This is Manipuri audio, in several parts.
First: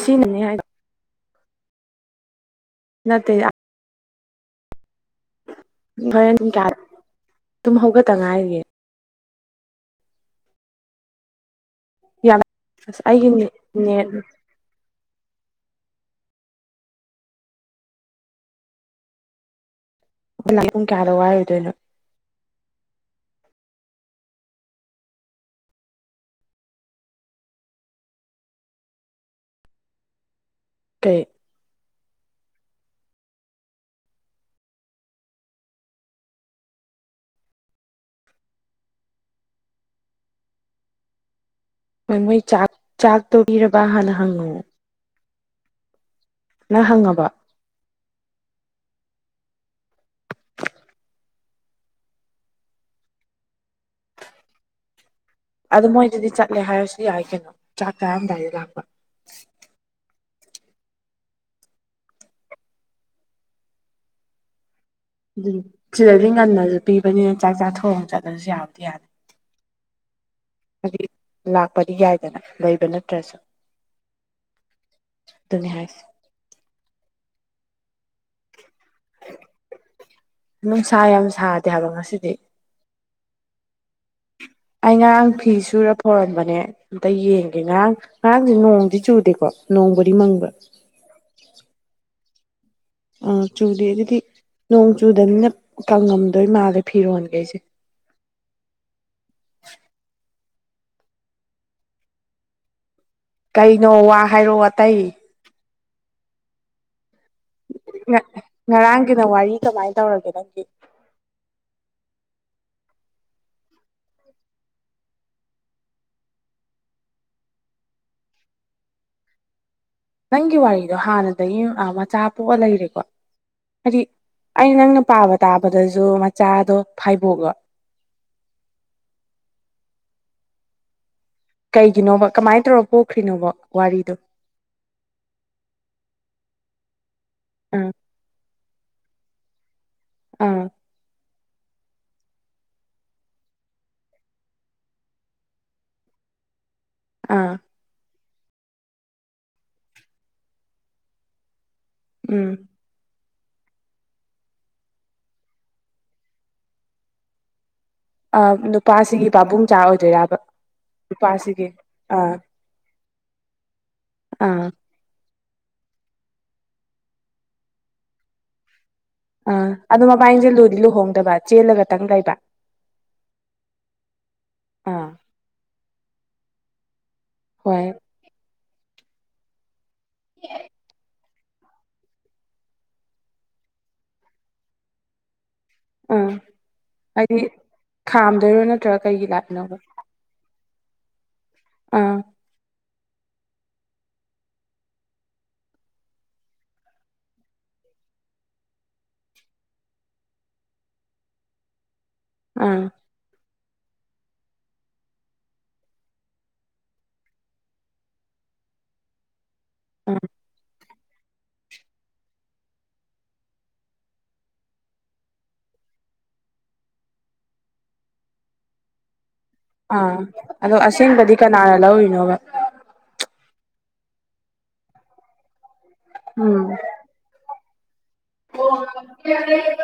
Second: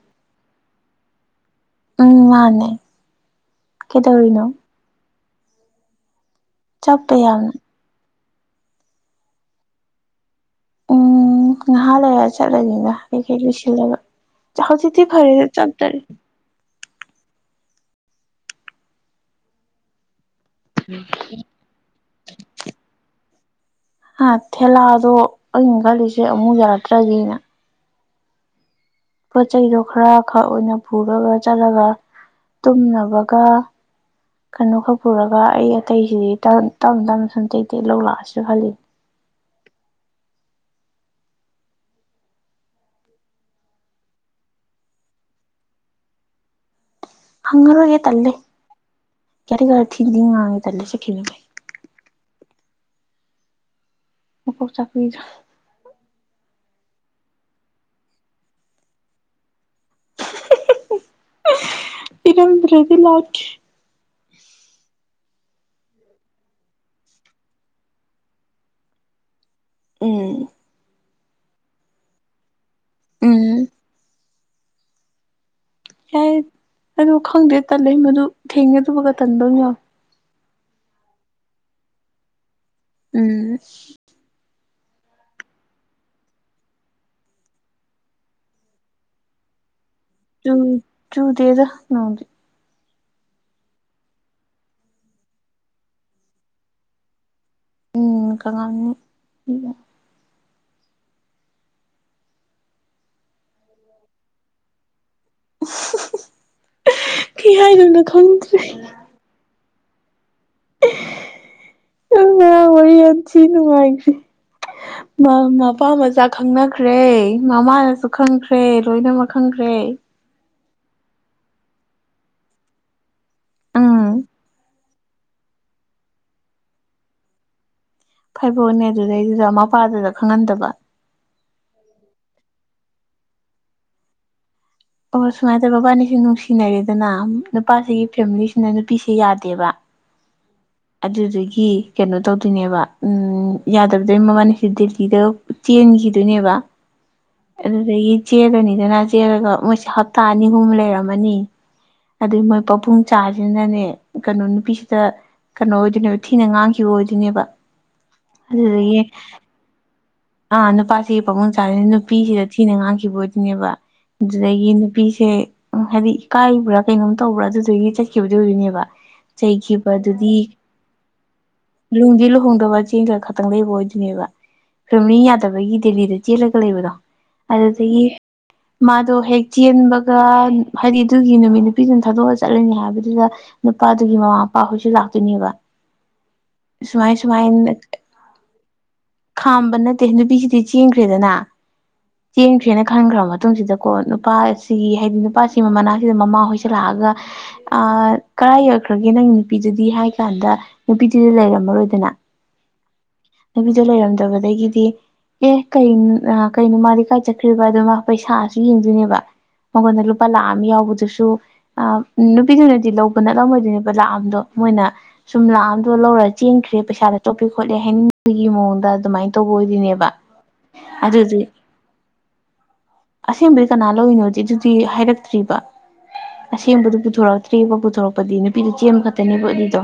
ꯁꯤꯅꯤꯅꯦ ꯍꯥꯏꯦ ꯎꯝ ꯃꯥꯅꯦ ꯀꯩꯗꯧꯔꯤꯅꯣ ꯅꯔ ꯀ ꯆꯞꯄ ꯌꯥꯝꯃꯤ ꯑꯗꯨꯨꯝ ꯍꯧꯒꯠꯇ ꯉꯥꯏꯔꯤꯒꯦ ꯎꯝ ꯉꯍꯥ ꯂꯩꯔ ꯌꯥꯝ ꯆꯠꯂꯅꯤꯗ ꯑꯁ ꯑꯩꯒꯤ ꯀꯔꯤꯀꯩ ꯂꯣꯏꯁꯤꯜꯂꯒ ꯅꯦꯠ ꯆꯖꯤꯗꯤꯤ ꯐꯔꯦꯗꯦ ꯆꯗꯔꯦ ꯍꯣꯏ ꯄꯨꯡ ꯀꯌꯥꯗ ꯋꯥꯏꯔꯣꯏꯗꯣꯏꯅꯣ ꯍꯥ ꯊꯦꯂꯥꯗꯣ ꯑꯩꯅ ꯈꯜꯂꯤꯁꯦ ꯑꯃꯨꯛ ꯌꯥꯗ꯭ꯔꯒꯤꯅ ꯄꯣꯠ ꯆꯩꯗꯣ ꯈꯔ ꯈꯛ ꯑꯣꯏꯅ ꯀꯩ ꯄꯨꯔꯒ ꯆꯠꯂꯒ ꯇꯨꯝꯅꯕꯒ ꯀꯩꯅꯣ ꯈꯛ ꯄꯨꯔꯒ ꯑꯩ ꯑꯇꯩꯁꯤꯗꯤ ꯇꯞ ꯇꯞꯅ ꯁꯨꯝꯇ ꯇ ꯂꯧ ꯂꯥꯛꯑꯁꯨ ꯈꯜꯂꯤꯅꯤ ꯍꯣꯏ ꯃꯣꯏ ꯆꯥꯛ ꯆꯥꯛ ꯇꯧꯕꯤꯔꯕ ꯍꯥꯟꯅ ꯍꯪꯉꯅꯦ ꯅ ꯍꯪꯉꯕ ꯍꯪꯉꯔ ꯑꯣꯏꯒꯦ ꯇꯂꯦ ꯀꯦꯔꯤ ꯀꯔ ꯊꯗꯤ ꯉꯥꯡꯉ ꯇꯂꯦ ꯆꯃꯤ ꯃ ꯆꯛꯄꯤꯖ ꯑꯗꯨ ꯃꯣꯏꯗꯗꯤ ꯆꯠꯂꯦ ꯍꯥꯏꯔꯁꯨ ꯌꯥꯏ ꯀꯩꯅꯣ ꯆꯥꯛ ꯇꯔꯥꯝꯗꯥꯏꯗ ꯂꯥꯛꯄ ꯏꯔꯗ꯭ꯔꯦꯗꯤ ꯂꯦ ꯑꯗꯨ ꯁꯤꯗꯗꯤ ꯉꯟꯅꯁꯨ ꯄꯤꯕꯅꯤꯅ ꯆꯥꯛ ꯆꯥ ꯊꯣꯡꯣꯡ ꯆꯠꯂꯁꯨ ꯌꯥꯎꯗꯤ ꯌꯥꯗꯦ ꯎꯝ ꯍꯥꯏꯗꯤ ꯂꯥꯛꯄꯗꯤ ꯌꯥꯏꯗꯅ ꯂꯩꯕ ꯅꯠꯇ꯭ꯔꯁꯨ ꯎꯝ ꯑꯗꯨꯅ ꯍꯥꯏꯁ ꯌꯥꯏ ꯑꯗꯨ ꯈꯪꯗꯦ ꯇꯜꯂ ꯃꯗꯨ ꯊꯦꯡꯉꯦ ꯑꯗꯨꯕꯒ ꯇꯟꯗꯧ ꯌꯥꯎꯋ ꯅꯨꯡꯁꯥ ꯌꯥꯝ ꯁꯥꯗꯦ ꯍꯥꯏꯕ ꯉꯁꯤꯗꯤ ꯎꯝ ꯑꯩ ꯉꯔꯥꯡ ꯐꯤ ꯁꯨꯔ ꯐꯧꯔꯝꯕꯅꯦ ꯑꯝꯇ ꯌꯦꯡꯒꯦ ꯉꯔꯥꯡ ꯉꯔꯥꯡꯁꯦ ꯅꯣꯡꯗꯤ ꯆꯨꯗꯦꯀꯣ ꯅꯣꯡꯕꯔꯤ ꯃ ꯇꯨ ꯇꯨ ꯗꯦꯁ ꯅꯗꯤ ꯑꯥ ꯆꯨꯗꯦ ꯑꯗꯨꯗꯤ ꯅꯣꯡ ꯆꯨꯗꯅꯤꯅ ꯀꯪꯉꯝꯗꯣꯏ ꯃꯥꯜꯂꯦ ꯐꯤꯔꯣꯟꯒꯦ ꯑꯩꯁꯦ ꯎꯝ ꯀꯉꯅꯤ ꯀꯩꯅꯣ ꯋꯥ ꯍꯥꯏꯔꯣ ꯑꯇꯩ ꯀꯩ ꯍꯥꯏꯅꯣꯏꯅꯣ ꯈꯪꯗ꯭ꯔꯦ ꯅꯪꯒꯤꯗ ꯋꯥꯔꯤ ꯀꯃꯥꯏꯅ ꯇꯧꯔꯒꯦ ꯅꯪꯒꯤ ꯉ ꯑꯣꯏ ꯌꯥ ꯆ ꯅꯨꯅꯨꯡꯉꯥꯏꯒꯔꯤ ꯃꯄꯥ ꯃꯆꯥ ꯈꯪꯅꯈ꯭ꯔꯦ ꯃꯃꯥꯅꯁꯨ ꯈꯪꯈ꯭ꯔꯦ ꯂꯣꯏꯅꯃꯛ ꯈꯪꯈ꯭ꯔꯦ ꯅꯪꯒꯤ ꯋꯥꯔꯤꯗꯣ ꯍꯥꯟꯅꯗꯒꯤ ꯃꯆꯥ ꯄꯣꯛꯑ ꯂꯩꯔꯦꯀꯣ ꯍꯥꯏꯗꯤ ꯎꯝ ꯑꯩ ꯅꯪꯅ ꯄꯥꯕ ꯇꯥꯕꯗꯁꯨ ꯃꯆꯥꯗꯣ ꯐꯥꯏꯕꯣꯛꯒ ꯐꯩꯕꯣꯅꯦ ꯑꯗꯨꯗꯩꯗꯨꯗ ꯃꯄꯥꯗꯨꯗ ꯈꯪꯍꯟꯗꯕ ꯀꯩꯒꯤꯅꯣꯕ ꯀꯃꯥꯏꯅ ꯇꯧꯔ ꯄꯣꯛꯈ꯭ꯔꯤꯅꯣꯕ ꯋꯥꯔꯤꯗꯣ ꯑꯣ ꯁꯨꯃꯥꯏꯅ ꯇꯧꯔꯦ ꯃꯕꯥꯅꯤꯁꯦ ꯅꯨꯡꯁꯤꯅꯔꯦꯗꯅ ꯑꯥ ꯅꯨꯄꯥꯁꯤꯒꯤ ꯐꯦꯃꯤꯂꯤꯁꯤꯅ ꯅꯨꯄꯤꯁ ꯌꯥꯗꯦꯕ ꯑꯥ ꯑꯗꯨꯗꯒꯤ ꯀꯩꯅꯣ ꯇꯧꯗꯣꯏꯅꯦꯕ ꯌꯥꯗꯕꯗꯩ ꯃꯕꯥꯅꯤꯍꯦ ꯗꯤꯄꯤꯗ ꯆꯦꯟꯒꯤꯗꯨꯅꯦꯕ ꯑꯥ ꯑꯗꯨꯗꯒꯤ ꯆꯦꯜꯂꯅꯤꯗꯅ ꯆꯦꯜꯂꯒ ꯃꯣꯏꯁꯦ ꯍꯞꯇꯥ ꯑꯅꯤ ꯑꯍꯨꯝ ꯂꯩꯔꯝꯃꯅꯤ ꯑꯗꯩ ꯎꯝ ꯃꯣꯏ ꯄꯥꯕꯨꯡ ꯆꯥꯁꯤꯅꯅꯦ ꯀꯩꯅꯣ ꯅꯨꯄꯤꯁꯤꯗ ꯀꯩꯅꯣ ꯑꯣꯏꯗꯣꯏꯅꯦꯕ ꯊꯤꯅ ꯉꯥꯡꯈꯤꯕ ꯑꯣꯏꯗꯣꯏꯅꯦꯕ ꯑꯗꯨꯗꯒꯤ ꯅꯨꯄꯥꯁꯤꯒꯤ ꯄꯥꯕꯨꯡꯆꯥ ꯑꯣꯏꯗꯣꯏꯕ ꯑꯥ ꯅꯨꯄꯥꯁꯤꯒꯤ ꯄꯥꯕꯨꯡ ꯆꯥꯔꯤ ꯅꯨꯄꯤꯁꯤꯗ ꯊꯤꯅ ꯉꯥꯡꯈꯤꯕ ꯑꯣꯏꯗꫭꯏꯅꯦꯕ ꯑꯗꯨꯗꯒꯤ ꯅꯨꯄꯤꯁꯦ ꯎ ꯍꯥꯏꯗꯤ ꯏꯀꯥꯏꯒꯤꯕ꯭ꯔꯥ ꯀꯩꯅꯣꯝ ꯇꯧꯕ꯭ꯔꯥ ꯑꯗꯨꯗꯒꯤ ꯆꯠꯈꯤꯕꯗꯨ ꯑꯣꯏꯗꫭꯏꯅꯦꯕ ꯆꯩꯈꯤꯕ ꯑꯗꯣ ꯑꯗꯨꯗꯤ ꯃꯕꯥꯏꯅꯤꯁꯦ ꯂꯨꯗꯤ ꯂꯨꯍꯣꯡꯗꯕ ꯆꯦꯜꯂꯒꯇꯪ ꯂꯨꯗꯤ ꯂꯩꯕ ꯂꯨꯍꯣꯡꯗꯕ ꯆꯦꯡꯒ ꯈ ꯈꯇꯪ ꯂꯩꯕ ꯑꯣꯏꯗꯣꯏꯅꯦꯕ ꯑꯥ ꯐꯦꯂꯤ ꯌꯥꯗꯕꯒꯤ ꯗꯦꯜꯂꯤꯗ ꯆꯦꯜꯂꯒ ꯂꯩꯕꯗꯣ ꯍꯣꯏ ꯑꯗꯨꯗꯒꯤ ꯃꯥꯗꯨ ꯍꯦꯛ ꯆꯟꯕꯒ ꯍꯥꯏꯗꯤ ꯑꯗꯨꯒꯤ ꯅꯨꯃꯤꯠ ꯅꯨꯄꯤꯗꯨꯅ ꯊꯥꯗꯣꯛꯑ ꯆꯠꯂꯅꯤ ꯍꯥꯏꯕꯗꯨꯗ ꯅꯨꯄꯥꯗꯨꯒꯤ ꯃꯃꯥ ꯃꯄꯥ ꯍꯣꯏꯁꯨ ꯂꯥꯛꯇꯣꯏꯅꯦꯕ ꯑꯥ ꯁꯨꯃꯥꯏ ꯍꯥꯏꯗꯤ ꯁꯨꯃꯥꯏ ꯈꯥꯝꯗꯣꯏꯔꯣ ꯅꯠꯇ꯭ꯔꯒ ꯀꯩꯒꯤ ꯂꯥꯛ ꯈꯥꯝꯕ ꯅꯠꯇꯦ ꯅꯨꯄꯤꯁꯤꯗꯤ ꯆꯦꯟꯈ꯭ꯔꯦꯗꯅ ꯑꯥ ꯆꯦꯟꯈ꯭ꯔꯦꯅ ꯈꯟꯈ꯭ꯔꯕ ꯃꯇꯨꯡꯁꯤꯗ ꯀꯣ ꯅꯨꯄꯥꯁꯤꯒꯤ ꯍꯥꯏꯗꯤ ꯅꯨꯄꯥꯁꯤ ꯃꯅꯥꯛꯁꯤꯗ ꯃꯃꯥꯍꯣꯏꯁꯤꯂꯥꯛꯑꯒ ꯑ ꯀꯗꯥꯥꯏ ꯌꯧꯛꯈ꯭ꯔꯒꯦ ꯅꯪ ꯅꯨꯄꯤꯗꯨꯗꯤ ꯍꯥꯏ ꯀꯥꯟꯗ ꯅꯨꯄꯤꯗꯨꯗꯤ ꯂꯩꯔꯝꯃꯔꯣꯏꯗꯅ ꯎꯝ ꯅꯨꯄꯤꯗꯨ ꯂꯩꯔꯝꯗꯕꯗꯒꯤꯗꯤ ꯑꯦ ꯀ ꯀꯩꯅꯣ ꯃꯥꯗꯤ ꯀꯥꯏ ꯆꯠꯈ꯭ꯔꯤꯕ ꯑꯗꯨꯗ ꯃꯥ ꯄꯩꯁꯥꯁꯨ ꯌꯦꯡꯗꯣꯏꯅꯦꯕ ꯃꯉꯣꯟꯗ ꯂꯨꯄꯥ ꯑꯥ ꯂꯥꯛꯑꯝ ꯌꯥꯎꯕꯗꯨꯁꯨ ꯑ ꯅꯨꯄꯤꯗꯨꯅꯗꯤ ꯂꯧꯕ ꯅꯠꯂꯝꯃꯣꯏꯗꯣꯏꯅꯦꯕ ꯂꯥꯛꯑꯝꯗꯣ ꯃꯣꯏꯅ ꯁꯨꯝ ꯂꯥꯛꯑꯝꯗꯣ ꯂꯧꯔ ꯆꯦꯟꯈ꯭ꯔꯦ ꯄꯩꯁꯥꯗ ꯆꯣꯞꯄꯦ ꯈꯣꯠꯂꯦ ꯍꯥꯏꯅꯤꯡꯕꯒꯤ ꯃꯑꯣꯡꯗ ꯑꯗꯨꯃꯥꯏꯅ ꯇꯧꯕ ꯑꯣꯏꯗꯣꯏꯅꯦꯕ ꯑꯥ ꯑꯗꯣ ꯑꯁꯦꯡꯕꯗꯤ ꯑꯗꯨꯗꯤ ꯀꯅꯥꯅ ꯂꯧꯔꯤꯅꯣꯕ ꯑꯁꯦꯡꯕꯗꯤ ꯀꯅꯥ ꯂꯧꯔꯤꯅꯣꯗꯤ ꯑꯗꯨꯗꯤ ꯍꯥꯏꯔꯛꯇ꯭ꯔꯤꯕ ꯎꯝ ꯑꯁꯦꯡꯕꯗꯨ ꯄꯨꯊꯣꯔꯛꯇ ꯐ꯭ꯔꯤꯕ ꯄꯨꯊꯣꯔꯛꯄꯗꯤ ꯅꯨꯄꯤꯗꯨ ꯆꯦꯟꯕ ꯈꯛꯇꯅꯦꯕ ꯑꯗꯨꯗꯣ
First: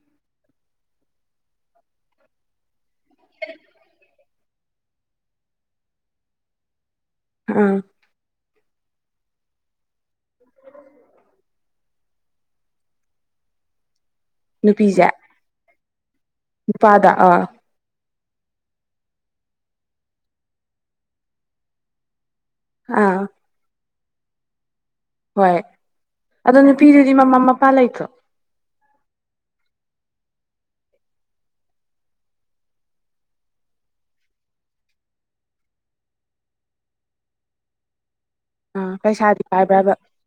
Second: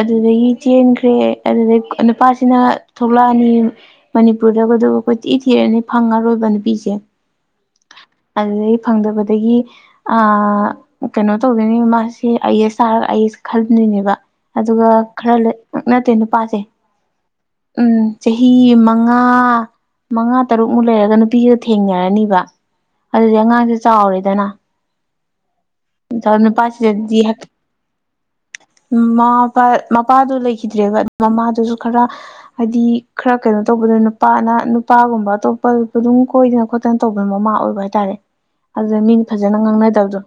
ꯑꯗꯨꯗꯒꯤ ꯆꯦꯟꯈ꯭ꯔꯦ ꯑꯗꯨꯗꯒꯤ ꯅꯨꯄꯥꯁꯤꯅ ꯊꯣꯛꯂꯛꯑꯅꯤ ꯃꯅꯤꯄꯨꯔꯗꯒ ꯑꯗꯨꯒ ꯀꫭꯏꯊꯤ ꯊꯤꯔꯅꯤ ꯐꯪꯉꯔꯣꯏꯕ ꯅꯨꯄꯤꯁꯦ ꯑꯝ ꯑꯗꯨꯗꯩ ꯐꯪꯗꯕꯗꯒꯤ ꯑ ꯀꯩꯅꯣ ꯇꯧꯗꯣꯏꯅꯦꯕ ꯃꯥꯁꯤ ꯁꯤ ꯑꯩꯁ ꯆꯥꯔꯒ ꯑꯩꯁ ꯈꯟꯗꯣꯏꯅꯦꯕ ꯑꯗꯨꯒ ꯈꯔ ꯅꯠꯇꯦ ꯅꯨꯄꯥꯁꯦ ꯄꯥꯗ ꯑꯥ ꯎꯝ ꯆꯍꯤ ꯃꯉꯥ ꯃꯉꯥ ꯇꯔꯨꯛꯃꯨꯛ ꯂꯩꯔꯒ ꯅꯨꯄꯤꯗꯣ ꯊꯦꯡꯅꯔꯅꯤꯕ ꯑꯥ ꯑꯗꯨꯗꯤ ꯑꯉꯥꯡꯁꯦ ꯆꯥꯎꯔꯦꯗꯅ ꯍꯣꯏ ꯑꯗꯣ ꯅꯨꯄꯤꯗꯨꯗꯤ ꯅꯨꯄꯥꯁꯤꯗꯗꯤ ꯃꯃꯥ ꯃꯄꯥ ꯂꯩꯇ꯭ꯔꯣ ꯎꯝ ꯃꯃꯥ ꯃꯄꯥ ꯃꯄꯥꯗꯣ ꯂꯩꯈꯤꯗ꯭ꯔꯦꯕ ꯃꯃꯥꯗꯨꯁꯨ ꯈꯔ ꯍꯥꯏꯗꯤ ꯈꯔ ꯀꯩꯅꯣ ꯇꯧꯕꯗ ꯅꯨꯄꯥꯅ ꯅꯨꯄꯥꯒꯨꯝꯕ ꯑꯇꯣꯞꯄ ꯑꯗꯨꯝ ꯀꯣꯏꯗꯅ ꯈꯣꯠꯇ ꯅꯥ ꯇꯧꯕ ꯃꯃꯥ ꯑꯣꯏꯕ ꯍꯥꯏꯇꯥꯔꯦ ꯑꯥ ꯑꯗꯨꯗ ꯃꯤꯅꯤ ꯄꯩꯁꯥꯗꯤ ꯐꯖꯅ ꯄꯥꯏꯕ꯭ꯔꯕ ꯉꯥꯡꯅꯗꯕꯗꯣ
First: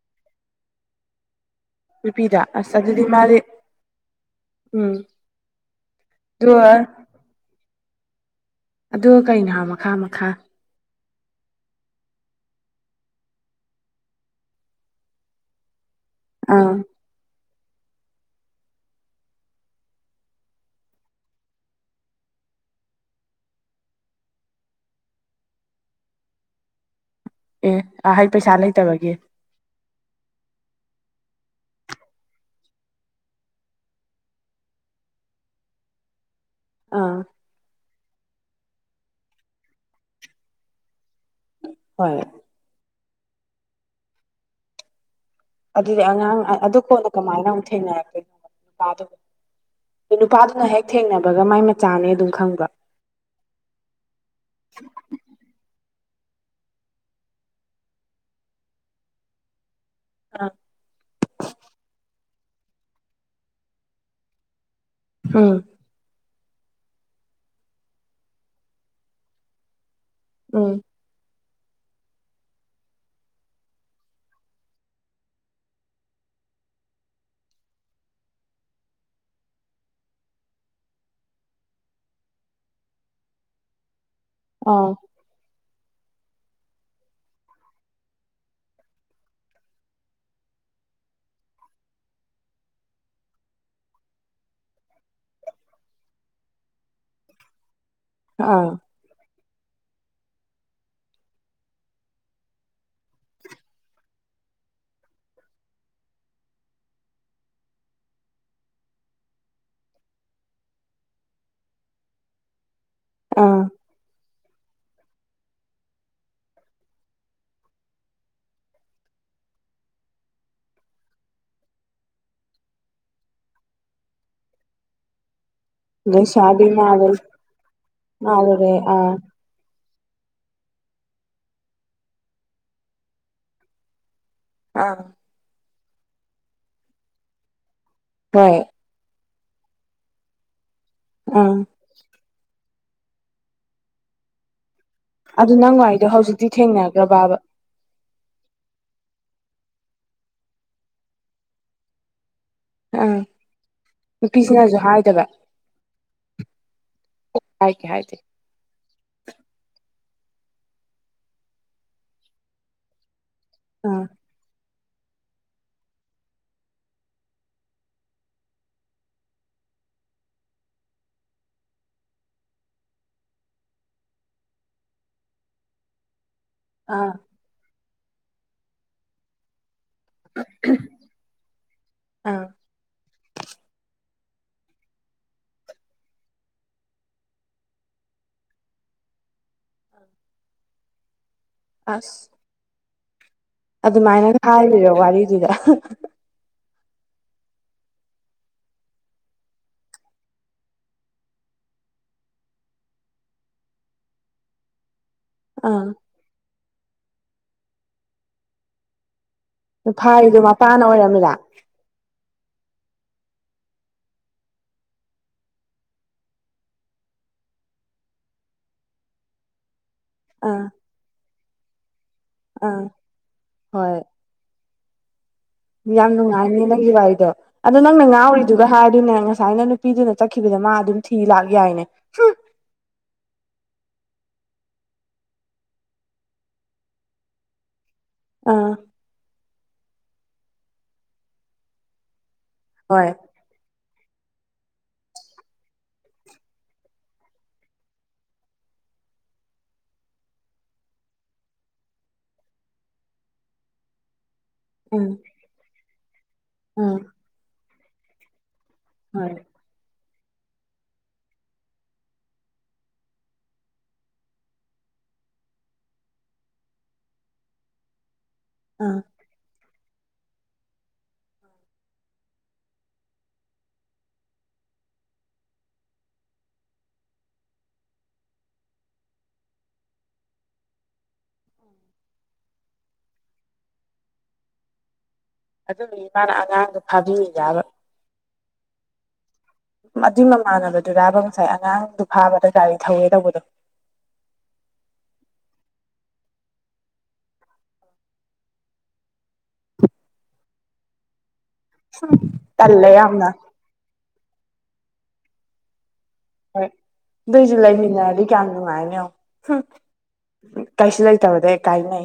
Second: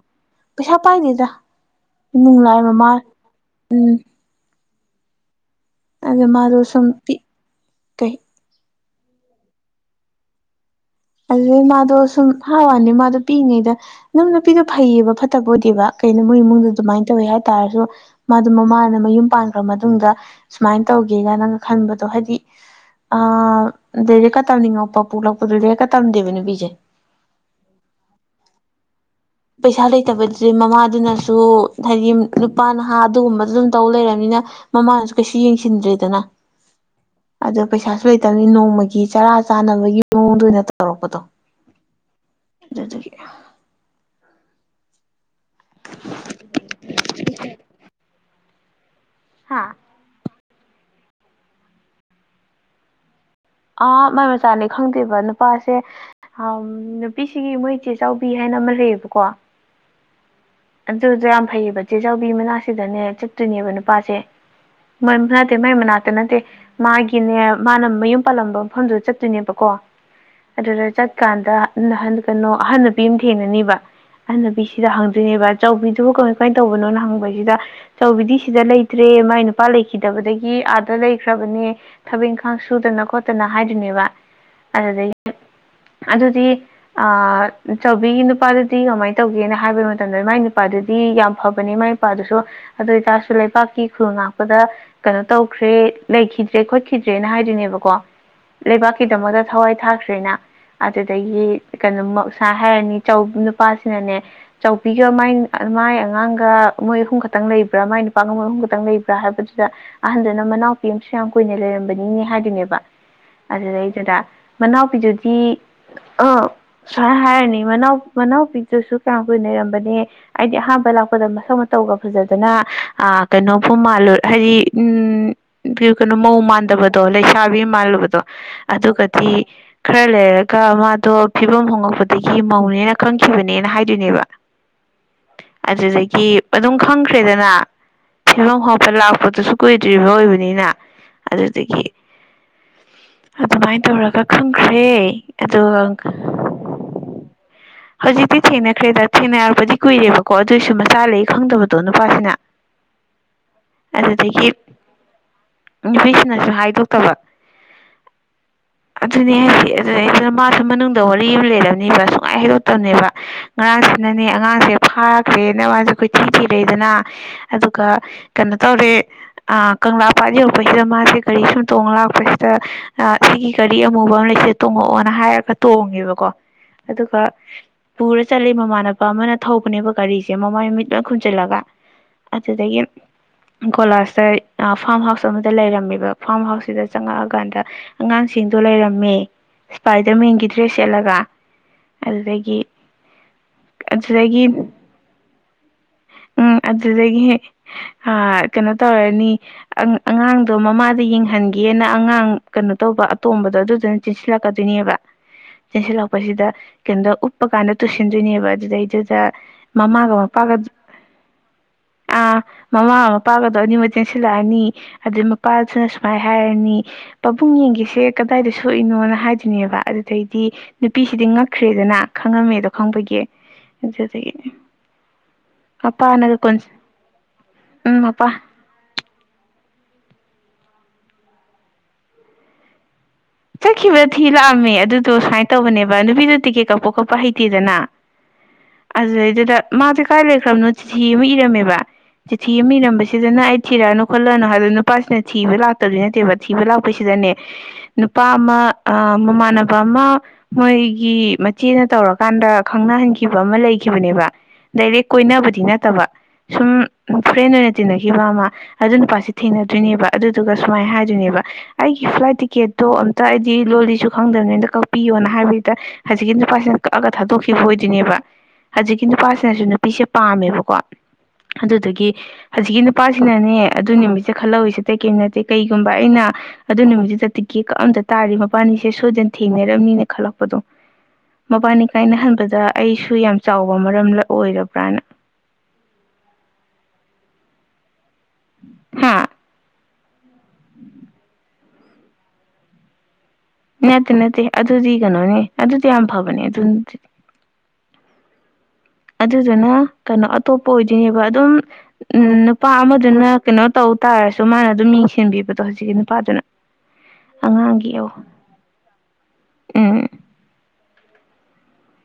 ꯄꯩꯁꯥ ꯄꯥꯏꯅꯤꯗ ꯏꯃꯨꯡ ꯅꯨꯄꯤꯗꯣ ꯂꯥꯏ ꯑꯁ ꯃꯃꯥ ꯑꯗꯨꯗꯤ ꯃꯥꯗꯤ ꯎꯝ ꯎꯝ ꯑꯗꯒꯤ ꯃꯥꯗꯣ ꯑꯗꯨꯒ ꯁꯝ ꯄꯤ ꯀꯩ ꯑꯗ ꯀꯩꯅꯣ ꯍꯥ ꯃꯈꯥ ꯃꯈꯥ ꯑꯗꯨꯗꯩ ꯃꯥꯗꯣ ꯁꯨꯝ ꯍꯥꯏꯋꯥꯅꯤ ꯃꯥꯗꯣ ꯄꯤꯛꯏꯉꯩꯗ ꯑꯗꯨꯝ ꯅꯨꯄꯤꯗꯣ ꯐꯩꯌꯦꯕ ꯐꯠꯇꯕ ꯑꯣꯏꯗꯦꯕ ꯀꯩꯅꯣ ꯃꯣꯏ ꯏꯃꯨꯡꯗꯨ ꯑꯥ ꯑꯗꯨꯃꯥꯏꯅ ꯇꯧꯋꯦ ꯍꯥꯏꯇꯥꯔꯁꯨ ꯃꯥꯗꯨ ꯃꯃꯥꯅ ꯃꯌꯨꯝ ꯄꯥꯟꯈ꯭ꯔ ꯃꯇꯨꯡꯗ ꯁꯨꯃꯥꯏꯅ ꯇꯧꯒꯦꯒꯅꯥ ꯈꯟꯕꯗꯣ ꯍꯥꯏꯗꯤ ꯑ ꯂꯩꯔꯀ ꯇꯝꯅꯤꯡꯉꯣꯄꯥꯄꯂꯛꯄꯗꯨꯔꯀ ꯇꯝꯗꯦꯕꯅꯦ ꯄꯤꯖꯦ ꯑꯦ ꯑ ꯍꯩ ꯄꯩꯁꯥ ꯂꯩꯇꯕꯒꯤ ꯄꯩꯁꯥ ꯂꯩꯇꯕꯗꯨꯗꯤ ꯃꯃꯥꯗꯨꯅꯁꯨ ꯍꯥꯏꯗꯤ ꯅꯨꯄꯥ ꯅꯍꯥ ꯑꯗꯨꯒꯨꯝꯕꯗ ꯑꯗꯨꯝ ꯇꯧ ꯂꯩꯔꯕꯅꯤꯅ ꯃꯃꯥꯅꯁꯨ ꯀꯩꯁꯨ ꯌꯦꯡꯁꯤꯟꯗ꯭ꯔꯦꯗꯅ ꯑꯥ ꯑꯗꯣ ꯄꯩꯁꯥ ꯂꯩꯇꯕꯅꯤ ꯅꯣꯡꯃꯒꯤ ꯆꯔꯥ ꯆꯥꯅꯕꯒꯤ ꯃꯑꯣꯡꯗ ꯑꯣꯏꯅ ꯇꯧꯔꯛꯄꯗꯣ ꯍ ꯑꯗꯨꯗꯒꯤ ꯑꯗꯨꯗꯤ ꯑꯉꯥꯡ ꯑꯗꯨ ꯀꯣꯟꯗ ꯀꯃꯥꯏꯅ ꯑꯃꯨꯛ ꯊꯦꯡꯅꯔꯛꯛꯇꯣꯏꯅꯣ ꯅꯨꯄꯥꯗꯨꯕꯨ ꯍꯥꯥ ꯑ ꯅꯨꯄꯥꯗꯨꯅ ꯍꯦꯛ ꯊꯦꯡꯅꯕꯒ ꯃꯥꯏ ꯃꯆꯥꯅꯦ ꯑꯗꯨꯝ ꯈꯪꯕ ꯑ ꯃꯥꯏ ꯃꯆꯥꯅꯦ ꯈꯪꯗꯦꯕ ꯅꯨꯄꯥꯁꯦ ꯑ ꯅꯨꯄꯤꯁꯤꯒꯤ ꯃꯣꯏ ꯏꯆꯦ ꯆꯥꯎꯥꯎꯕꯤ ꯍꯥꯏꯅ ꯑꯃ ꯂꯩꯌꯦꯕꯀꯣ ꯑꯗꯨꯗ ꯌꯥꯝ ꯐꯩꯌꯦꯕ ꯆꯤꯖ ꯅꯨꯄꯤ ꯃꯅꯥꯛꯁꯤꯗꯅꯦ ꯆꯠꯇꯣꯏꯅꯦꯕ ꯅꯨꯄꯥꯁꯦ ꯃ ꯅꯠꯇꯦ ꯎꯝ ꯃꯩ ꯃꯅꯥꯛꯇ ꯅꯠꯇꯦ ꯃꯥꯒꯤꯅꯦ ꯃꯥꯅ ꯃꯌꯨꯝ ꯄꯥꯜꯂꯝꯕ ꯃꯐꯝꯗꯨꯗ ꯆꯠꯇꯣꯏꯅꯦꯕꯀꯣ ꯎꯝ ꯑꯗꯨꯗ ꯀꯥꯟꯗ ꯅꯍꯟ ꯀꯩꯅꯣ ꯑꯍꯟ ꯅꯨꯄꯤ ꯑꯃ ꯊꯦꯡꯅꯅꯤꯕ ꯑꯅꯕꯤꯁꯤꯗ ꯍꯪꯗꯣꯏꯅꯦꯕ ꯆ ꯆꯥꯎꯕꯤꯗꯨꯕꯨ ꯀꯃꯥꯏ ꯀꯃꯥꯏ ꯇꯧꯕꯅꯣꯅ ꯍꯪꯕꯁꯤꯗ ꯑꯆꯧꯕꯤꯗꯤ ꯁꯤꯗ ꯂꯩꯇ꯭ꯔꯦ ꯃꯥꯏ ꯅꯨꯄꯥ ꯂꯩꯈꯤꯗꯕꯗꯒꯤ ꯑꯥꯗ ꯂꯩꯈ꯭ꯔꯕꯅꯦ ꯊꯕꯛ ꯏꯪꯈꯥꯡ ꯁꯨꯗꯅ ꯈꯣꯠꯇꯅ ꯍꯥꯏꯗꯨꯣꯏꯅꯦꯕ ꯑꯗꯨꯗꯩ [inaudible] ꯑꯗꯨꯗꯤ ꯑ ꯆꯥꯎꯕꯤꯒꯤ ꯅꯨꯄꯥꯗꯨꯗꯤ ꯀꯃꯥꯏꯅ ꯇꯧꯒꯦꯅ ꯍꯥꯏꯕ ꯃꯇꯝꯗ ꯃꯥꯏ ꯅꯨꯄꯥꯗꯨꯗꯤ ꯌꯥꯝ ꯐꯕꯅꯤ ꯃꯥꯏ ꯅꯨꯄꯥꯗꯨꯁꯨ ꯑꯗꯨ ꯑꯣꯏꯇꯥꯔꯁꯨ ꯂꯩꯕꯥꯛꯀꯤ ꯈꯨꯜ ꯉꯥꯛꯄꯗ ꯀꯩꯅꯣ ꯇꯧꯈ꯭ꯔꯦ ꯂꯩꯈꯤꯗ꯭ꯔꯦ ꯈꯣꯠꯈꯤꯗ꯭ꯔꯦꯅ ꯍꯥꯏꯗꯣꯏꯅꯦꯕꯀꯣ ꯑꯥ ꯂꯩꯕꯥꯛꯀꯤꯗꯃꯛꯇ ꯊꯋꯥꯏ ꯊꯥꯈ꯭ꯔ‌ꯦꯔꯤꯅ ꯑꯗꯨꯗꯒꯤ ꯀꯩꯅꯣ ꯃꯁꯥ ꯍꯥꯏꯔꯅꯤ ꯆꯧ ꯅꯨꯄꯥꯁꯤꯅꯅꯦ ꯆꯥꯎꯕꯤꯒ ꯃꯥꯏ ꯃꯥꯏ ꯑꯉꯥꯡꯒ ꯃꯣꯏ ꯑꯍꯨꯝ ꯈꯛꯇꯪ ꯂꯩꯕ꯭ꯔꯥ ꯃꯥꯏ ꯅꯨꯄꯥꯒ ꯃꯣꯏ ꯑꯍꯨꯝ ꯈꯛꯇꯪ ꯂꯩꯕ꯭ꯔꯥ ꯍꯥꯏꯕꯗꯨꯗ ꯑꯍꯟꯗꯨꯅ ꯃꯅꯥꯎꯄꯤ ꯑꯃꯁꯨ ꯌꯥꯝ ꯀꯨꯏꯅ ꯂꯩꯔꯝꯕꯅꯤꯅꯦ ꯍꯥꯏꯗꯨꯅꯦꯕ ꯑꯥ ꯑꯗꯨꯗꯩꯗꯨꯗ ꯃꯅꯥꯎꯄꯤꯗꯨꯗꯤ ꯑ ꯁꯨꯃꯥꯏꯅ ꯍꯥꯏꯔꯅꯤ ꯃꯅꯥꯎ ꯃꯅꯥꯎꯄꯤꯛꯛꯇꯁꯨ ꯀꯌꯥꯝ ꯀꯨꯏꯅꯔꯝꯕꯅꯦ ꯍꯥꯏꯗꯤ ꯑꯍꯥꯟꯕ ꯂꯥꯛꯄꯗ ꯃꯁꯧ ꯃꯇꯧꯒ ꯐꯖꯗꯅ ꯑ ꯀꯩꯅꯣꯐꯨꯝ ꯃꯥꯂ ꯍꯥꯏꯗꯤ ꯎꯝ [unintelligible] ꯃꯧ ꯂꯩꯁꯥꯕꯤ ꯃꯥꯟꯗꯕꯗꯣ ꯃꯥꯜꯂꯨ ꯂꯩꯁꯥꯕꯤ ꯃꯥꯜꯂꯨꯕꯗꯣ ꯃꯥꯜꯂꯨꯔꯦ ꯑꯥ ꯑꯗꯨꯒꯗꯤ ꯈꯔ ꯂꯩꯔꯒ ꯃꯥꯗꯣ ꯐꯤꯕꯝ ꯍꯣꯉꯛꯄꯗꯒꯤ ꯃꯧꯅꯦꯅ ꯈꯪꯈꯤꯕꯅꯦꯅ ꯍꯥꯏꯗꯣꯏꯅꯦꯕ ꯑꯥ ꯑꯗꯨꯗꯒꯤ ꯑꯗꯨꯝ ꯈꯪꯈ꯭ꯔꯦꯗꯅ ꯍꯣꯏ ꯐꯤꯐꯝ ꯂꯥꯛꯄꯗꯨꯁꯨ ꯀꯨꯏꯗ꯭ꯔꯤꯕ ꯑꯣꯏꯕꯅꯤꯅ ꯑꯥ ꯑꯗꯨꯗꯒꯤ ꯑꯗꯨꯃꯥꯏꯅ ꯇꯧꯔꯒ ꯈꯪꯈ꯭ꯔꯦ ꯑꯗꯨ ꯑꯗꯨꯒ ꯅꯪꯋꯥꯏꯗꯣ ꯍꯧꯖꯤꯛꯇꯤ ꯊꯦꯡꯅꯈ꯭ꯔꯕꯕ ꯍꯧꯖꯤꯛꯇꯤ ꯊꯦꯡꯅꯈ꯭ꯔꯦꯗ ꯊꯦꯡꯅꯔꯛꯄꯗꯤ ꯀꯨꯏꯔꯦꯕꯀꯣ ꯑꯗꯨꯑꯣꯏꯁꯨ ꯃꯆꯥ ꯂꯩ ꯈꯪꯗꯕꯗꯣ ꯅꯨꯄꯥꯁꯤꯅ ꯑꯥ ꯑꯗꯨꯗꯒꯤ ꯅꯨꯄꯤꯁꯤꯅꯁꯨ ꯍꯥꯏꯗꯕ ꯅꯨꯄꯤꯁꯤꯡꯅꯁꯨ ꯍꯥꯏꯗꯣꯛꯇꯕ ꯀ‌ꯣꯛ ꯍꯥꯏ ꯒ‌ꯦ ꯍꯥꯏꯗ‌ꯦ ꯑꯗꯨꯅꯦ ꯍꯥꯏꯁꯤ ꯑꯗꯨꯅ ꯃꯥꯁꯨ ꯃꯅꯨꯡꯗ ꯋꯥꯔꯤ ꯑꯃ ꯂꯩꯔꯝꯅꯤꯕ ꯁꯨꯡꯃꯉꯥꯏ ꯍꯩꯗꯣꯛꯇꯕꯅꯦꯕ ꯑꯥ ꯉꯔꯥꯡꯁꯤꯅꯅꯦ ꯑꯉꯥꯡꯁꯦ ꯐꯥꯔꯈ꯭ꯔꯦꯅ ꯃꯥꯁꯦ ꯑꯩꯈꯣꯏ ꯊꯤꯟꯊꯤꯔꯛꯏꯗꯅ ꯑꯗꯨꯒ ꯀꯩꯅꯣ ꯇꯧꯔꯦ ꯑ ꯀꯪꯂꯥ ꯄꯥꯠ ꯌꯧꯛꯄꯁꯤꯗ ꯃꯥꯁꯦ ꯒꯔꯤ ꯁꯨꯝ ꯇꯣꯡ ꯂꯥꯛꯄꯁꯤ ꯁꯤꯒꯤ ꯒꯔꯤ ꯑꯃꯨꯕ ꯑꯃ ꯂꯩꯁꯦ ꯇꯣꯡꯉꯛꯑꯣꯅ ꯍꯥꯏꯔꯒ ꯇꯣꯡꯉꯦꯕꯀꯣ ꯑꯥ ꯑꯗꯨꯒ ꯄꯨꯔ ꯆꯠꯂꯤ ꯃꯃꯥꯟꯅꯕ ꯑꯃꯅ ꯊꯧꯕꯅꯦꯕ ꯒꯥꯔꯤꯁꯦ ꯃꯃꯥꯏ ꯃꯤꯃꯤꯠ ꯂꯣꯏ ꯈꯨꯝꯖꯤꯜꯂꯒ ꯑꯥ ꯑꯗꯨꯗꯒꯤ ꯀꯣꯂꯥꯁꯇ ꯐꯥꯔꯝ ꯍꯥꯎꯁ ꯑꯃꯗ ꯂꯩꯔꯝꯃꯤꯕ ꯐꯥꯔꯝ ꯍꯥꯎꯁꯁꯤꯗ ꯆꯪꯉꯛꯑꯀꯥꯟꯗ ꯑꯉꯥꯡꯁꯤꯡꯗꯣ ꯂꯩꯔꯝꯃꯦ ꯏꯁꯄꯥꯏꯗꯔꯃꯦꯟꯒꯤ ꯗ꯭ꯔꯦꯁ ꯁꯦꯠꯂꯒ ꯑꯁ ꯑꯗꯨꯗꯒꯤ ꯑꯗꯨꯃꯥꯏꯅ ꯑꯗꯨꯗꯒꯤ ꯍꯥꯏꯔꯤꯔꯣ ꯋꯥꯔꯤꯗꯨꯗ ꯎꯝ ꯑꯗꯨ ꯑꯗꯨꯗꯒꯤ ꯀꯩꯅꯣ ꯇꯧꯔꯅꯤ ꯑꯉꯥꯡꯗꯣ ꯃꯃꯥꯗ ꯌꯦꯡꯍꯟꯒꯦ ꯅ ꯑꯉꯥꯡ ꯀꯩꯅꯣ ꯇꯧꯕ ꯑꯇꯣꯝꯕꯗꯣ ꯑꯗꯨꯅ ꯆꯁꯤꯂꯛꯣꯏꯅꯦꯕ ꯑꯥ ꯎꯄꯁꯤꯗ ꯀꯩꯅꯣꯗ ꯎꯞꯄ ꯀꯥꯟꯗ ꯇꯨꯁꯤꯟꯗꯣꯏꯅꯦꯕ ꯑꯗꯨꯗꯩꯗꯨꯗ ꯃꯃꯥꯒ ꯐꯥꯔꯤꯗꯨ ꯃꯄꯥꯒ ꯃꯄꯥꯅ ꯑꯣꯏꯔꯝꯃꯤꯔꯥ ꯑꯥ ꯃꯃꯥ ꯃꯄꯥꯒꯗꯣ ꯑꯅꯤꯃꯛ ꯆꯦꯟꯁꯤꯜꯂꯛꯑꯅꯤ ꯑꯗꯨꯩ ꯃꯄꯥꯗꯨꯅ ꯁꯨꯃꯥꯏꯅ ꯍꯥꯏꯔꯅꯤ ꯄꯥꯕꯨꯡ ꯌꯦꯡꯒꯁꯦ ꯀꯗꯥꯏꯗ ꯁꯣꯛꯏꯅꯣꯅ ꯍꯥꯏꯗꯣꯏꯅꯦꯕ ꯑꯗꯩꯗꯤ ꯑꯥ ꯅꯨꯄꯤꯁꯤꯗꯤ ꯉꯛꯈ꯭ꯔꯦꯗꯅ ꯈꯪꯉꯝꯃꯦꯗꯣ ꯑꯥ ꯈꯪꯕꯒꯤ ꯍꯣꯏ [unintelligible] ꯌꯥꯝ ꯃꯄꯥꯅꯒ ꯀꯣꯟ ꯅꯨꯡꯉꯥꯏꯅꯦ ꯅꯪꯒꯤ ꯋꯥꯔꯤꯗꯣ ꯑꯗꯣ ꯎꯝ ꯅꯪꯅ ꯉꯥꯎꯔꯤ ꯃꯄꯥ ꯑꯗꯨꯒ ꯍꯥꯏꯗꯣꯏꯅꯦ ꯉꯁꯥꯏꯅ ꯅꯨꯄꯤꯗꯨꯅ ꯆꯠꯈꯤꯕꯗ ꯃꯥ ꯑꯗꯨꯝ ꯊꯤ ꯂꯥꯛ ꯌꯥꯏꯅꯦ ꯆꯠꯈꯤꯕ ꯊꯤ ꯂꯥꯛꯑꯝꯃꯦ ꯑꯗꯨꯗꯣ ꯁꯨꯃꯥꯏꯅ ꯇꯧꯕꯅꯦꯕ ꯅꯨꯄꯤꯗꯣ ꯇꯤꯛꯀꯦꯠ ꯀꯛꯄ ꯈꯣꯠꯄ ꯍꯩꯇꯦꯗꯅ ꯑꯥ ꯑꯗꯨꯗꯩꯗꯨꯗ ꯃꯥꯁꯦ ꯀꯥꯏ ꯂꯩꯈ꯭ꯔꯕꯅꯣ ꯆꯤꯊꯤ ꯑꯃ ꯏꯔꯝꯃꯦꯕ ꯆꯤꯊꯤ ꯑꯃ ꯍꯣꯏ ꯏꯔꯝꯕꯁꯤꯗꯅ ꯑꯩ ꯊꯤꯔꯛꯑꯅꯨ ꯈꯣꯠꯂꯅꯨ ꯍꯥꯏꯗ ꯅꯨꯄꯥꯁꯤꯅ ꯊꯤꯕ ꯂꯥꯛꯇꯕꯗꯤ ꯅꯠꯇꯦꯕ ꯊꯤꯕ ꯂꯥꯛꯄꯁꯤꯗꯅꯦ ꯅꯨꯄꯥ ꯑꯃ ꯃꯃꯥꯟꯅꯕ ꯑꯃ ꯃꯣꯏꯒꯤ ꯃꯆꯦꯅ ꯇꯧꯔꯀꯥꯟꯗ ꯈꯪꯅꯍꯟꯈꯤꯕ ꯑꯃ ꯂꯩꯈꯤꯕꯅꯦꯕ ꯎꯝ ꯗꯥꯏꯔꯦꯛ ꯀꯣꯏꯅꯕꯗꯤ ꯅꯠꯇꯕ ꯁꯨꯝ ꯎꯝ ꯐ꯭ꯔꯦꯟ ꯑꯣꯏꯅ ꯇꯤꯟꯅꯈꯤꯕ ꯑꯃ ꯑꯗꯨ ꯅꯨꯄꯥꯁꯤ ꯍꯣꯏ ꯊꯦꯡꯅꯗ ꯑꯗꯨ ꯅꯦꯕ ꯑꯗꯨꯗꯨꯒ ꯁꯨꯃꯥꯏꯅ ꯍꯥꯏꯗꯣꯏꯅꯦꯕ ꯑꯩꯒꯤ ꯐ꯭ꯂꯥꯏꯠ ꯇꯤꯀꯦꯠ ꯑꯗꯣ ꯑꯝꯇ ꯑꯩꯗꯤ ꯂꯣꯜꯂꯤꯁꯨ ꯈꯪꯗꯕꯅꯤ ꯑꯝꯇ ꯀꯛꯄꯤꯌꯣꯅ ꯍꯥꯏꯕꯗꯨꯗ ꯍꯧꯖꯤꯛꯀꯤ ꯅꯨꯄꯥꯁꯤꯅ ꯀꯛꯑꯒ ꯊꯥꯗꯣꯛꯈꯤꯕ ꯑꯣꯏꯗꯣꯏꯅꯦꯕ ꯑꯥ ꯍꯧꯖꯤꯛꯀꯤ ꯅꯨꯄꯥꯁꯤꯅꯁꯨ ꯅꯨꯄꯤꯁꯦ ꯄꯥꯝꯃꯦꯕꯀꯣ ꯑꯗꯨꯗꯒꯤ ꯍꯧꯖꯤꯛꯀꯤ ꯅꯨꯄꯥꯁꯤꯅꯅꯦ ꯑꯗꯨ ꯅꯨꯃꯤꯠꯁꯦ ꯈꯜꯍꯧꯔꯤꯁꯤ ꯀꯑꯩꯁꯨ ꯅꯠꯇꯦ ꯀꯩꯒꯨꯝꯕ ꯑꯩꯅ ꯑꯗꯨ ꯅꯨꯃꯤꯠꯇꯨꯗ ꯇꯤꯛꯀꯦ ꯀꯛ ꯑꯝꯇ ꯇꯥꯔꯤ ꯃꯄꯥꯅꯤꯁꯦ ꯁꯣꯏꯗꯅ ꯊꯦꯡꯅꯔꯝꯅꯤꯅ ꯈꯜꯂꯛꯄꯗꯣ ꯃꯕꯥꯅꯤ ꯀꯥꯏꯅꯍꯟꯕꯗ ꯑꯩꯁꯨ ꯌꯥꯝ ꯆꯥꯎꯕ ꯃꯔꯝꯂ ꯑꯣꯏꯔꯕ꯭ꯔꯥꯅ ꯑꯗꯨꯗꯨꯒꯤ ꯃꯥꯅ ꯑꯉꯥꯡꯗꯣ ꯐꯥꯕꯤꯌꯦ ꯌꯥꯕ ꯍꯥꯥ ꯑꯗꯨꯏ ꯃꯃꯥꯟꯅꯕꯗꯨꯔꯥꯕ ꯉꯁꯥꯏ ꯑꯉꯥꯡꯗꯨ ꯐꯥꯕꯗ ꯒꯥꯔꯤ ꯊꯧꯋꯦ ꯇꯧꯕꯗꯣ ꯅꯠꯇꯦ ꯅꯠꯇꯦ ꯑꯗꯨꯗꯤ ꯀꯩꯅꯣꯅꯦ ꯑꯗꯨꯗꯤ ꯌꯥꯝ ꯐꯕꯅꯦ ꯑꯗꯨꯗꯤ ꯑꯗꯨꯗꯨꯅ ꯀꯩꯅꯣ ꯑꯇꯣꯞꯄ ꯑꯣꯏꯗꯣꯏꯅꯦꯕ ꯑꯗꯨꯝ ꯎ ꯅꯨꯄꯥ ꯇꯜꯂꯦ ꯌꯥꯝꯅ ꯑꯃꯗꯨꯅ ꯀꯩꯅꯣ ꯇꯧ ꯇꯥꯔꯁꯨ ꯃꯥꯅ ꯑꯗꯨꯝ ꯌꯦꯡꯁꯤꯟꯕꯤꯕꯗꯣ ꯍꯧꯖꯤꯛꯀꯤ ꯅꯨꯄꯥꯗꯨꯅ ꯍꯣꯏ ꯑꯗꯨꯏꯁꯨ ꯑꯉꯥꯡꯒꯤ ꯑꯧ ꯂꯩꯃꯤꯟꯅꯔꯗꯤ ꯀꯌꯥꯝ ꯅꯨꯡꯉꯥꯏꯅꯤ ꯎꯝ ꯎ ꯀꯥꯏꯁꯨ ꯂꯩꯇꯕꯗ ꯀꯥꯏꯅꯩ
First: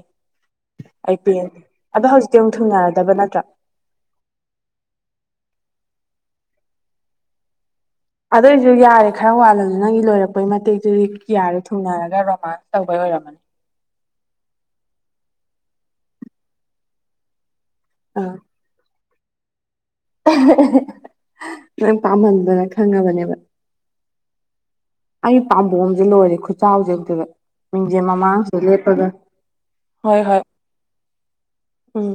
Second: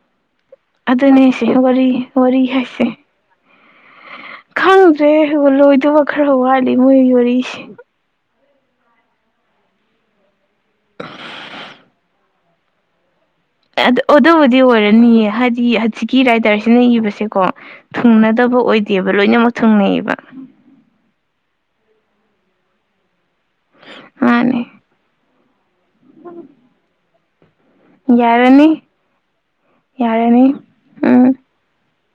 ꯑꯩ ꯑꯗꯨꯅꯦꯁꯦ ꯄꯦꯟꯗꯦ ꯋꯥꯔꯤ ꯑꯗꯣ ꯍꯧꯖꯤꯛꯇꯤ ꯋꯥꯔꯤ ꯑꯃꯨꯛ ꯍꯥꯏꯁꯦ ꯊꯨꯡꯅꯔꯗꯕ ꯅꯠꯇ꯭ꯔꯥ ꯈꯪꯗ꯭ꯔꯦ ꯍ ꯂꯣꯏꯗꯕ ꯈꯔ ꯋꯥꯠꯂꯤ ꯃꯣꯏꯒꯤ ꯋꯥꯔꯤꯁꯦ ꯑꯗꯨꯏꯁꯨ ꯌꯥꯔꯦ ꯈꯔ ꯋꯥꯠꯂꯅꯤ ꯅꯪꯒꯤ ꯂꯣꯏꯔꯛꯄꯒꯤ ꯃꯇꯦꯛꯇꯨꯗꯤꯌꯥꯔꯦ ꯊꯨꯡꯅꯔꯒ ꯔꯣꯃꯥꯟꯁ ꯇꯧꯕꯩ ꯑꯣꯏꯔꯝꯃꯅꯤ ꯑꯗꯨꯕꯨꯗꯤ ꯑꯣꯏꯔꯅꯤꯌꯦ ꯍꯥꯏꯗꯤ ꯍꯧꯖꯤꯛꯀꯤ ꯔꯥꯏꯗꯔꯁꯤꯅ ꯏꯕꯁꯦꯀꯣ ꯑꯥ ꯊꯨꯡꯅꯗꯕ ꯑꯣꯏꯗꯦꯕ ꯂꯣꯏꯅꯃꯛ ꯊꯨꯡꯅꯩꯑꯕ ꯅꯪ ꯄꯥꯝꯍꯟꯗꯅ ꯈꯪꯉꯕꯅꯦꯕ ꯃꯥꯅꯦ ꯑꯩ ꯄꯥꯝꯕꯣꯝꯁꯦ ꯂꯣꯏꯔꯦ ꯈꯨꯆꯥꯎ ꯍꯧꯖꯤꯦꯛꯇꯗ ꯃꯤꯡꯖꯦꯜ ꯃꯃꯥꯡꯁꯦ ꯌꯥꯔꯅꯤ ꯂꯦꯞꯄꯒ ꯍꯣꯏ ꯍꯣꯏ ꯌꯥꯔꯅꯤ ꯎꯝ ꯎꯝ